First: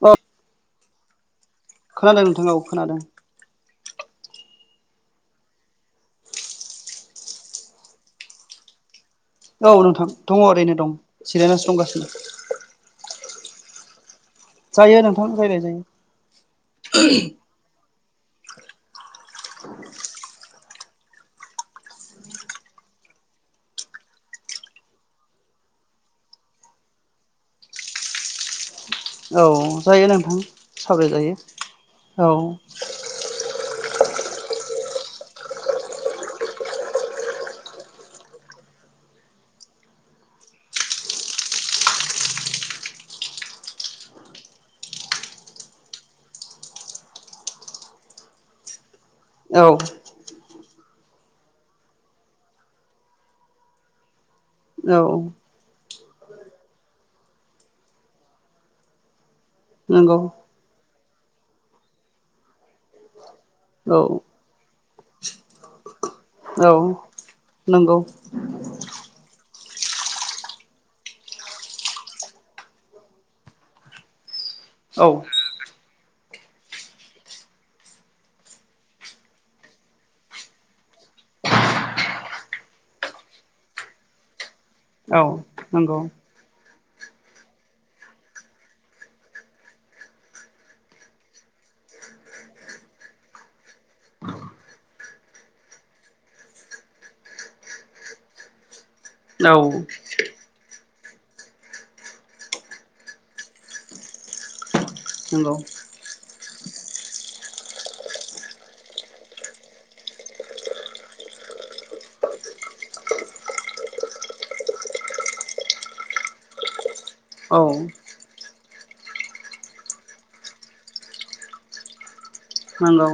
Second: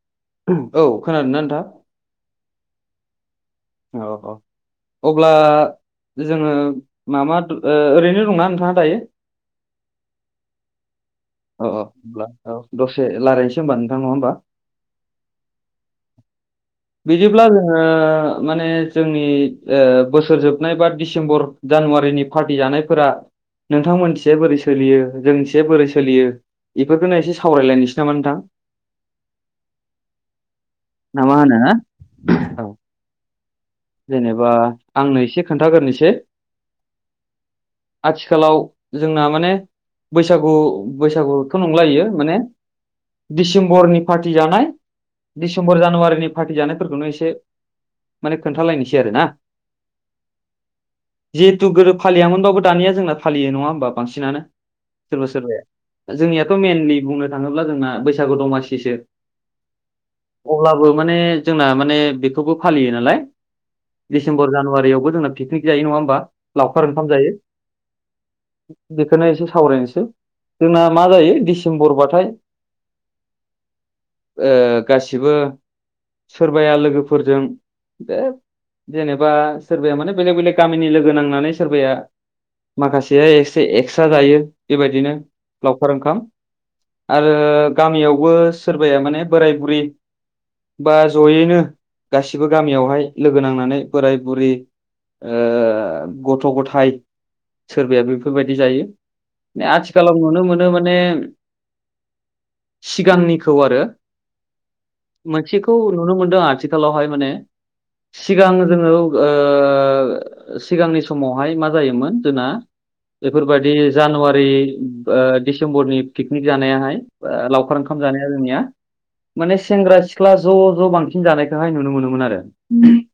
औ औ खोनादोंना नोंथां खोनादों नोंथां खोनादों औ औ अब्ला जोङो माबा ओरैनो दंना नोंथाङा दायो औ नोंथां दङ ओरैनो दं औ सिरायनासो दंगासिनो होमब्ला औ दसे रायनोसै हबा नोंथां नङा होनोमबा जायो नोंथां रायलाय जायो बिदि प्लास आ माने जोंनि ओ बोसोर जोबनाय बा दिसेम्बर जानुवारिनि पार्टि जानायफोरा नोंथांमोनसे बोरै सोलियो जोंथि बोरै सोलियो इफोरखौनो एसे सावरायलायनोसै नामा नोंथां औ जायो नोंथां सावराय ना मा होनो जायो औ जेनेबा आंनो एसे खोन्थाग्रोनोसै आथिखालाव जोंना माने बैसागु बैसागुथ' नंला इयो माने दिसेम्बरनि पार्टि जानाय दिसेम्बर जानुवारिनि पार्टि जानायफोरखौनो एसे माने खोन्थालायनोसै आरो ना औ जिहेतु गोरोब फालियामोनबाबो दानिया जोंना फालियो नङा होमबा बांसिनानो औ सोरबा सोरबाया जोंनियाथ' मइेनलि बुंनो थाङोब्ला जोंना बैसागु दमासिसो नंगौ अब्लाबो माने जोंना माने बेखौबो फालियो नालाय औ दिसेम्बर जानुवारियावबो जोंना पिकनिक जायो नङा होमबा औ लावखार ओंखाम जायो नंगौ बेखौनो एसे सावरायनोसै जोंना मा जायो डिसेम्बरबाथाय औ गासिबो सोरबाया लोगोफोरजों बे जेनेबा सोरबाया माने बेलेग बेलेग गामिनि लोगो नांनानै सोरबाया माखासेया एक्सट्रा जायो बेबायदिनो औ लावखार नंगौ ओंखाम आरो गामियावबो सोरबाया माने बोराय बुरि बा जयैनो गासिबो गामियाव बेवहाय लोगो नांनानै बोराय बुरि गथ' गथायाइ सोरबाया बेफोरबायदि जायो औ म आथिखालाव नुनो मोनो माने सिगांनिखौ आरो नंगौ मोनसेखौ नुनो मोनदों आथिखालावहाय माने सिगां जोङो सिगांनि समावहाय मा जायोमोन जोंना बेफोरबायदि जानुवारि दिसेम्बरनि पिकनिक जानायाहाय औ लावखार ओंखाम जानाय जोंनिया माने सेंग्रा सिख्ला ज' ज' बांसिन जानायखौहाय नुनो मोनोमोन आरो नगौ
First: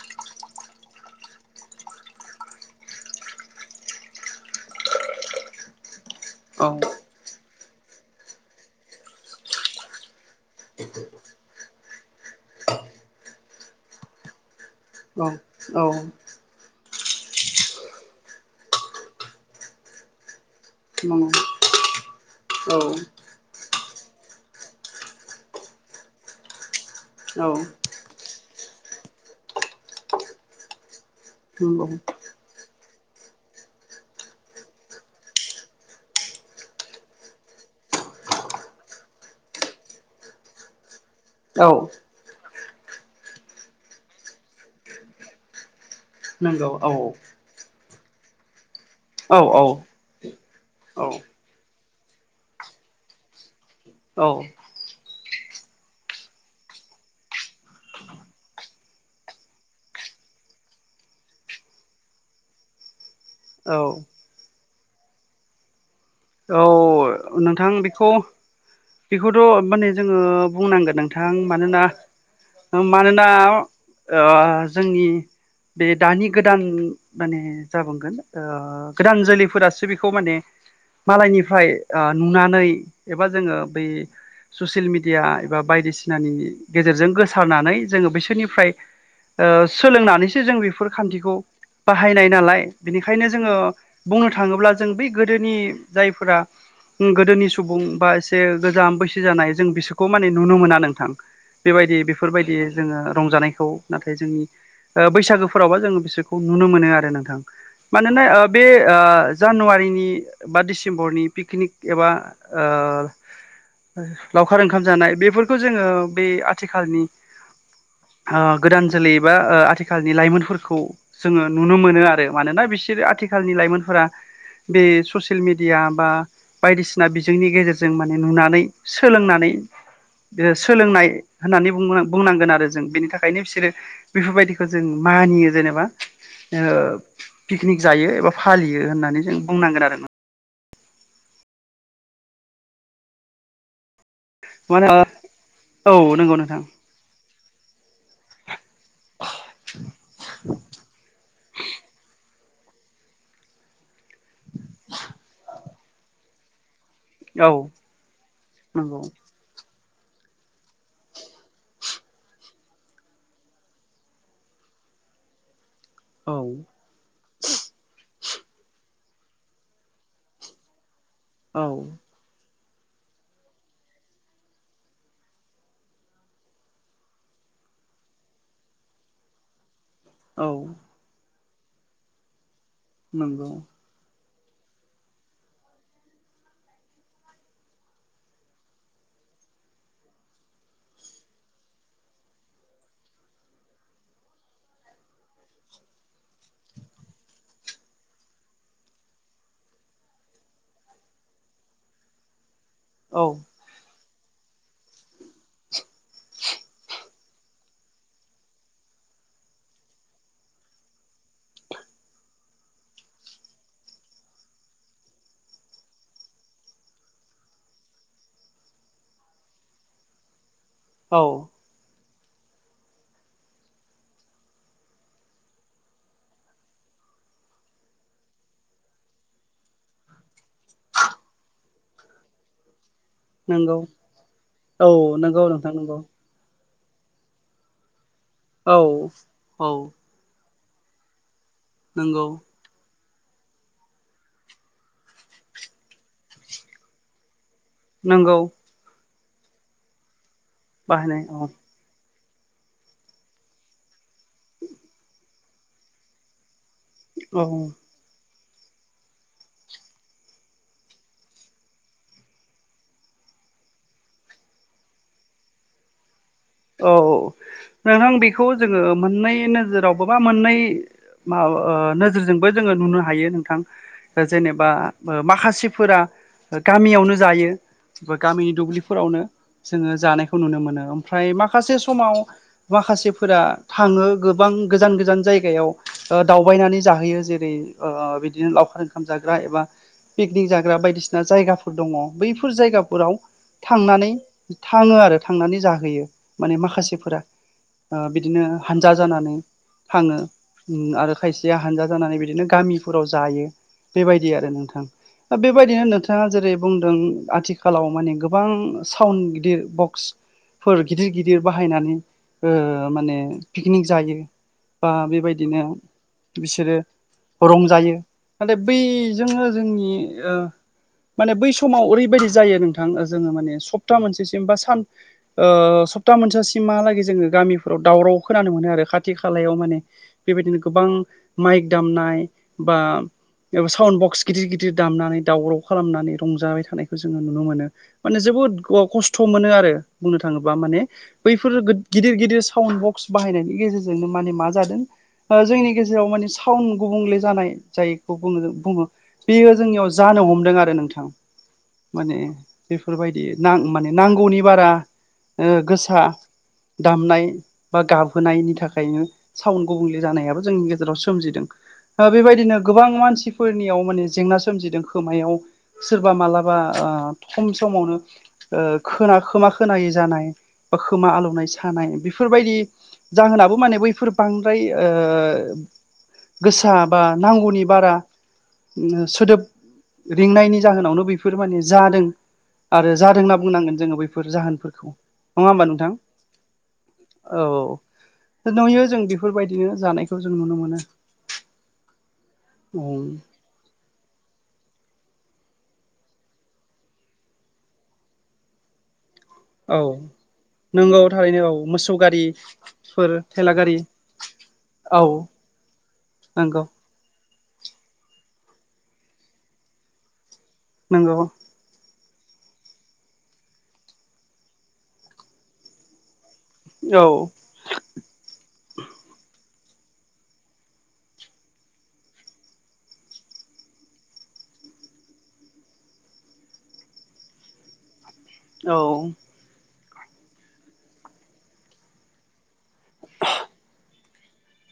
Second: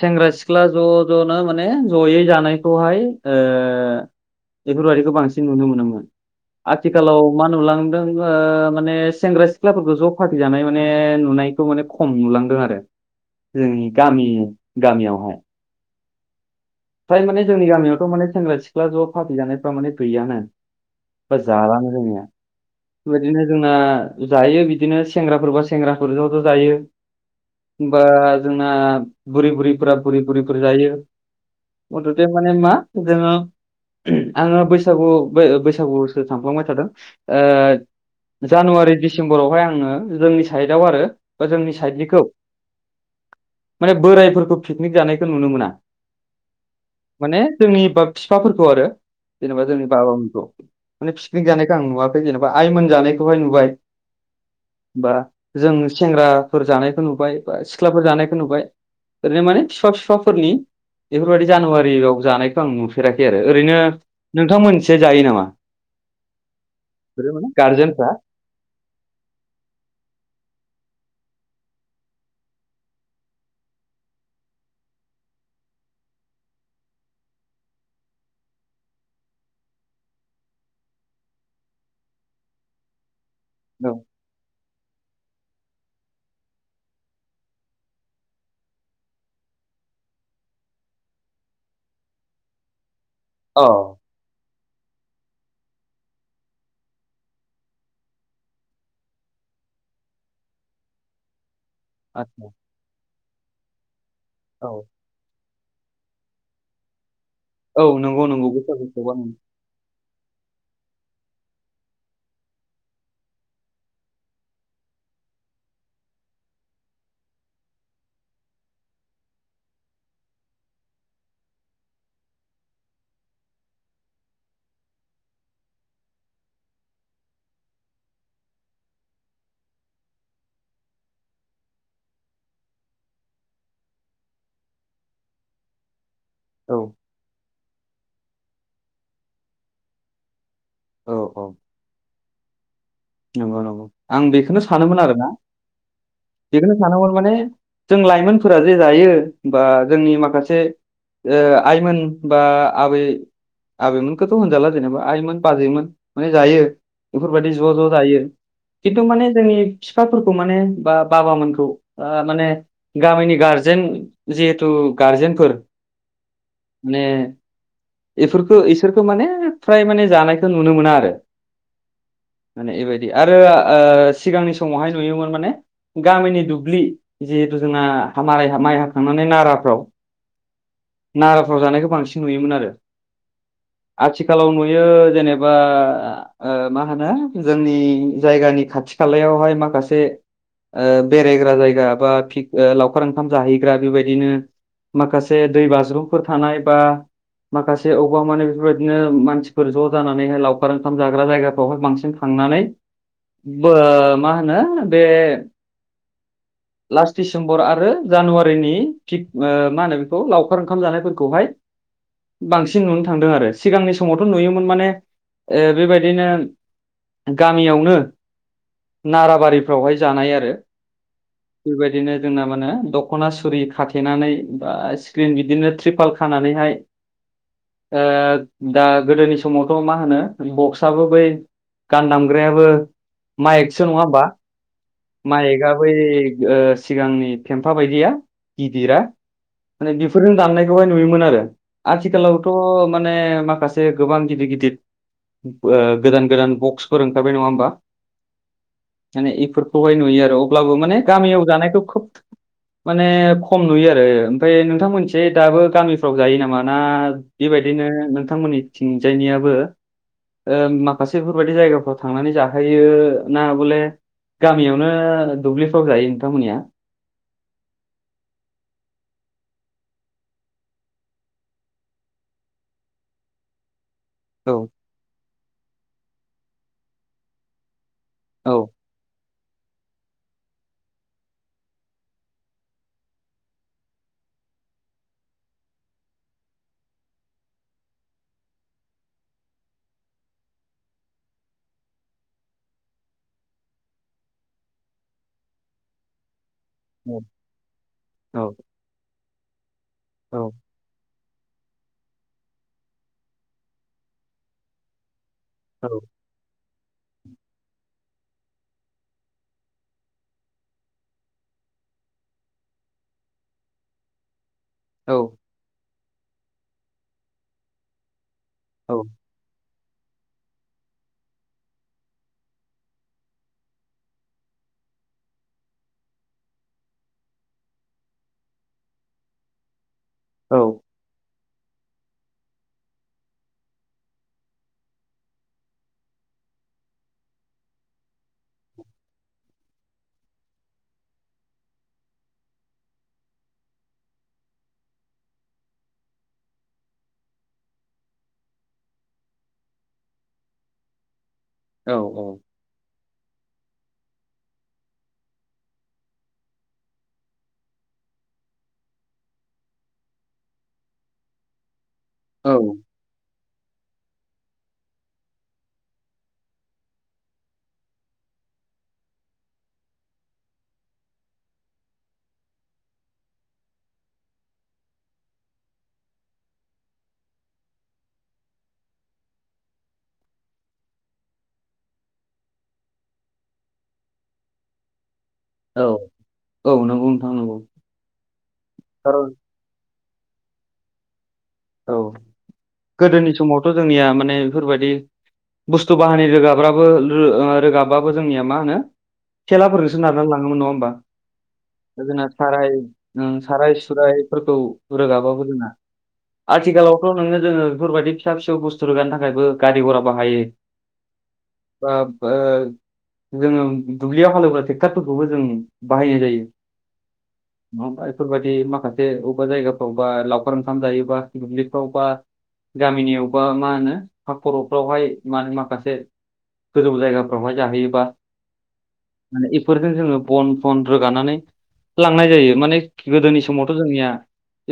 सेंग्रा सिख्ला ज' ज'नो माने जयै जानायखौहाय बेफोरबायदिखौ बांसिन नुनो मोनोमोन आथिखालाव मा नुलां माने सेंग्रा सिख्लाफोरखौ ज' फा्टिजानाय माने नुनायखौ माने खम नुलांदों आरो जोंनि गामि औ गामियावहाय औ फ्राय माने जोंनि गामियावथ' माने सेंग्रा सिख्ला ज' फाै जानायफ्रा माने गैयानो नंगौ बाजारानो दङया औ बिदिनो जोंना जायो बिदिनो सेंग्राफोरबा सेंग्राफोरजोंथ' जायो औ एखनबा जोंना बुरि बुरिफोरा बुरि बुरिफोर जायो नंगौ मथु थे माने मा जोडो आङो बैसागु बैसागु ओ बैसागुसो थांफ्लांबाय थादों ओ जानुवारि दिसेम्बरावहाय आङो जोंनि साइडआव आरो बा औ जोंनि साइडनिखौ माने बोरायफोरखौ पिकनिक जानायखौ नुनो मोना नंगौ औ माने जोंनि ब बिफाफोरखौ आरो जेनेबा जोंनि बाबामोनखौ माने पिकनिक जानायखौ आं नुवाखै जेनेबा आइमोन जानायखौहाय नुबाय औ बा जों सेंग्राफोर जानायखौ नुबाय बा सिख्लाफोर जानायखौ नुबाय ओरैनो माने फिफा फिफाफोरनि बेफोरबायदि जानुवारियाव जानायखौ आं नुफेराखै आरो औ ओरैनो नोंथां मोननिथिजाय जायो नामा बेफोरो औ माने नोंथां गारजेनफ्रा बेखौ बेखौथ' माने जोङो बुंनांगोन नोंथां मानोना मानोना ओ जोंनि बे दानि गोदान माने जाबुंगोन गोदान जोलैफोरासो बेखौ माने मालायनिफ्राय नुनानै एबा जोङो बै औ ससियेल मिडिया एबा बायदिसिनानि गेजेरजों गोसारनानै जोङो बिसोरनिफ्राय ओ सोलोंनानैसो जों बेफोर खान्थिखौ बाहायनाय नालाय बिनिखायनो जोङो औ बुंनो थाङोब्ला जों बै गोदोनि जायफोरा गोदोनि सुबुं बा एसे गोजाम बैसो जानाय जों बिसोरखौ माने नुनो मोना नोंथां बेबायदि आदसा बेफोरबायदि जोङो रंजानायखौ नाथाय जोंनि औ ओ बैसागोफोरावबा जोङो बिसोरखौ नुनो मोनो आरो नोंथां औ मानोना नंगौ ओ नंगौ बे ओ बैसागुखौबो आं जानुवारिनि बा दिसेम्बरनि पिकनिक एबा ओ लावखार ओंखाम जानाय बेफोरखौ जोङो बे आथिखालनि ओ गोदान जोलै बा आथिखालनि लाइमोनफोरखौ जोङो नुनो मोनो आरो मानोना बिसोर आथिखालनि लाइमोनफोरा बे ससियेल मेडिया बा बायदिसिना बिजोंनि गेजेरजों माने नुनानै सोलोंनानै सोलोंनाय होननानै बुंनांगोन आरो जों बेनि थाखायनो बिसोरो बेफोरबायदिखौ जों मानियो जेनेबा ओ औ पिकनिक जायो एबा फालियो होननानै जों बुंनांगोन आरो औ औ नंगौ नंगौ आं बेखौनो मानो सानोमोन आरो ना औ नंगौ नोंथां बेखौ सानांगौ माने जों लाइमोनफोरा जे जायो बा जोंनि माखासे ओ आइमोन बा आबै आबैमोन बेखौथ' होनजाला जेनेबा आइमोन बाजैमोन माने जायो औ बेफोरबायदि ज' ज' ज जायो नंगौ खिन्थु माने जोंनि बिफाफोरखौ माने बा बाबामोनखौ माने गामिनि गारजेन जिहेतु गारजेनफोर औ माने बेफोरखौ इसोरखौ माने फ्राय माने जानायखौ नुनो मोना आरो औ माने बेबायदि आरो ओ सिगांनि समावहाय नुयोमोन माने गामिनि दुब्लि जिहेथु जोंना माराय माइ हाखांनानै नाराफ्राव औ नाराफ्राव जानायखौ बांसिन नुयोमोन आरो नंगौ आथिखालाव नुयो जेनेबा मा होनो जोंनि जायगानि खाथि खालायावहाय माखासे ओ बेरायग्रा जायगा बाि लावखार ओंखाम जाहैग्रा बेबायदिनो माखासे दै बाज्रुमफोर थानाय बा माखासे बबेबा माने बेफोरबायदिनो मानसिफोर ज' जानानैहाय लावखार ओंखाम जाग्रा जायगाफ्रावहाय बांसिन थांनानै औ। बो मा होनो बे फार्स्ट दिसेम्बर आरो जानुवारिनि थिग मा होनो बेखौ लावखार ओंखाम जानायफोरखौहाय बांसिन नुनो थांदों आरो सिगांनि समावथ' नुयोमोन माने ओ बेबायदिनो गामियावनो नाराबारिफ्रावहाय जानाय आरो। औ बेबायदिनो जोंना माने दख'ना सुरि खाथेनानै बा स्क्रिन बिदिनो ट्रिपाल खानानैहाय दा गोदोनि समावथ' मा होनो बक्सआबो बै गान दामग्रायाबो नंगौ माइकसो नङा होमबा औ नंगौ माइकआ नोंथां बै नंगौ सिगांनि फेम्फा बायदिया औ गिदिरा औ माने बेफोरजों दाननायखौहाय नुयोमोन आरो नंगौ आथिखालावथ' माने गोबां गिद गिद गोदान गो बक्फोर ओंखारबाय नङा होमबा। नोंगौ। माने इफोरखौहाय नुयो आरो अब्लाबो माने बाहायनाय गामियाव औ जानायखौ खुब माने खम नुयो आरो ओमफाय नोंथांमोनिथि दाबो गामिफ्राव जायो नामा। ना औ बेबायदिनो नोंथांमोननिथिंजायनियाबो ओ माखासे बेफोरबायदि जायगाफ्राव थांनानै जाखोयो ना बले गामियावनो दुब्लिफ्राव जायो नोंथांमोननिया। औ नोंथां बेखौ जोङो मोननै नोजोराव बा मोननै मा ओ नोजोरजोंबो जोङो नुनो हायो नोंथां। औ जेनेबा माखासेफोरा गामियावनो जायो औ गामिनि दुब्लि फोरावनो जोङो जानायखौ नुनो मोनो ओमफ्राय माखासे समाव माखासेफोरा थाङो गोबां गोजान-गोजान जायगायाव ओ दावबायनानै जाहोयो जेरै ओ बिदिनो लावखार ओंखाम जाग्रा एबा पिकनिक जाग्रा बायदिसिना जायगाफोर दङ बैफोर जायगाफोराव थांनानै थाङो आरो थांनानै जाहो हैयो माने माखासे ओ औ बिदिनो हानजा जानानै थाङो। औ ओ आरो खायसेया हानजा जानानै बिदिनो गामिफोराव जायो बेबायदि आरो नोंथां। बेबायदिनो औ नोंथाङा जेरै बुंदों आथिखालाव माने गोबां साउन्ड गिदिर बक्स फोर गिदिर-गिदिर बाहायनानै ओ माने पिकनिक जायो। बा औ बेबायदिनो बिसोरो रंजायो। नाथाय औ बैजोंनो जोंनि ओ माने बै समाव ओरैबायदि जायो नोंथां जोङो माने सप्ता मोनसेसिम बा सान ओ सप्ता मोनसासिमहालागै जोङो गामिफोराव दावराव खोनानो मोनो आरो खाथि खालायाव माने। बेबायदिनो गोबां माइक दामनाय बा साउन्ड बक्स गिदिर-गिदिर दामनानै दावराव खालामनानै रंजाबाय थानायखौ जोङो नुनो मोनो। माने जोबोद खस्थ' मोनो आरो बुंनो थाङोब्ला माने। बैफोर गिदिर - गिदिर साउन्ड बक्स बाहायनायनि गेजेरजोंनो माने मा जादों जोंनि गेजेराव मानि साउन्ड गुबुंले जानाय जायखौ बुङो-बुङो। बेयो जोंनियाव जानो हमदों आरो नोंथां। औ माने बेफोरबायदि नां माने नांगौनि बारा ओ गोसा दामनाय बा गाबहोनायनि थाखायनो साउन्ड गुबुंले जानायाबो जोंनि गेजेराव सोमजिदों। ओ औ बेबायदिनो गोबां मानसि फोरनियाव माने जेंना सोमजिदों खोमायाव सोरबा मालाबा ओ खम समावनो ओ खोना खोमा खोनायै जानाय बा खोमा आलौनाय सानाय बेफोरबायदि जाहोनाबो माने बैफोर बांद्राय ओ गोसा बा नांगौनि बारा सोदोब रिंनायनि जाहोनावनो बेफोर माने जादों आरो जादों होनना बुंनांगोन जोङो बैफो फोर जाहोनफोरखौ नङा होमबा औ नोंथां औ नंगौ नोंथां औ नंगौ औ नुयो जों खारन बेफोरबायदि बिदिनो जानायखौ जों नुनो मोनो औ गोदोनि औ समावथ' जोंनिया माने बेफोरबायदि बुस्थु बाहानि रोगाब्राबो रो रोगाबाबो जोंनिया मा होनो औ तेलाफोरजोंसो नारना लाङोमोन नङा होमबा नंगौ थारैनो औ मोसौ जोंना गारिफोर साराय ओम थेला गारि साराय सुरायफोरखौ औ रागाबाबो रोङा नंगौ आथिखालावथ' नोङो जोङो बेफोरबायदि फिसा फिसौ बुस्थु रोगानो थाखायबो गारि गरा बाहायो। नंगौ। बाब ओ जोङो दुब्लियाव हालेवग्रा ट्रेक्टारफोरखौबो जों बाहायनाय जायो। औ। नङाबा बेफोरबायाददि माखासे बबेबा जायगाफ्रावबा लावखार ओंखाम जायो बा दुब्लिफाव बा गामिनियावबा मा होनो खर'फ्रावहाय मा होनो माखासे गोजौ जायगाफ्रावहाय जाहैयोबा औ माने बेफोरजों जोङो बन बन रोगानानै लांनाय जायो माने गोदोनि समावथ' जोंनिया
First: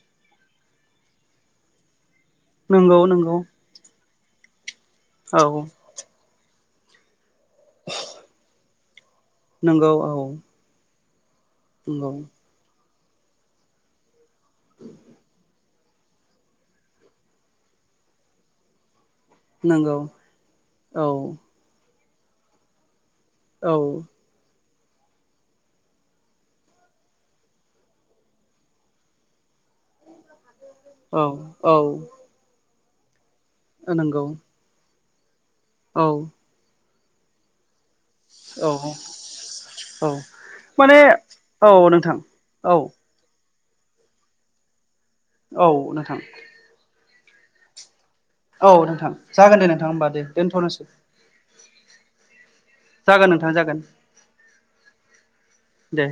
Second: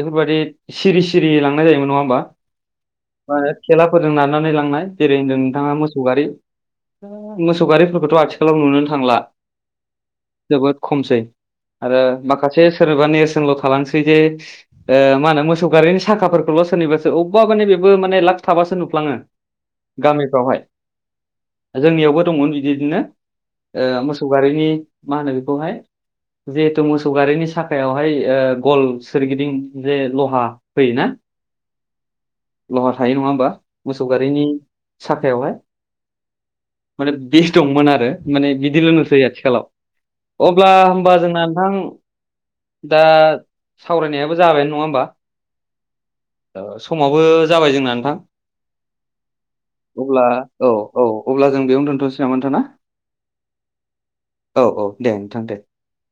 बेफोरबायदि सिरि सिरि लांनाय जायोमोन नङा होमबा नोंगौ मा नोंगौ होनो थेलाफोरजों नारनानै लांनाय जेरै होनदों नोंथाङा मोसौ गारि मोसौ गारिफोरखौथ' आथिखालाव नुनोनो थांला नोंगौ औ जोबोद खमसै आरो नंगौ माखासे सोरबा नेरसोनल' थालांसै जे ओ मा होनो मोसौ गारिनि थाखाफोरखौल' सोनिबासो अबेबा माने बेबो माने लाख थाबासो नुफ्लाङो नंगौ गामिफ्रावहाय औ जोंनियावबो दंमोन बिदिदिनो औ ओ मो सौगारिनि मा होनो बेखौहाय जिहेथु मोसौ गारिनि साखायावहाय ओ गल सोरगिदिं जे लहा होयोना औ औ लहा थायो नङा होमबा मोसौ नंगौ गारिनि साखायावहाय औ माने बे दंमोन आरो माने औ बिदिल' नुसै औ आथिखालाव अब्ला माने होमबा जोंना औ नोंथां औ दा सावरायनायाबो जाबायानो नङा होमबा औ नोंथां ओ समावबो जाबाय जोंना नोंथां औ नोंथां जागोन दे नोंथां होमबा अब्ला दे औ दोनथ'नोसै औ अब्ला जों बेयाव दोनथ'नोसै ना नोंथां ना जागोन नोंथां जागोन औ औ दे नोंथां दे दे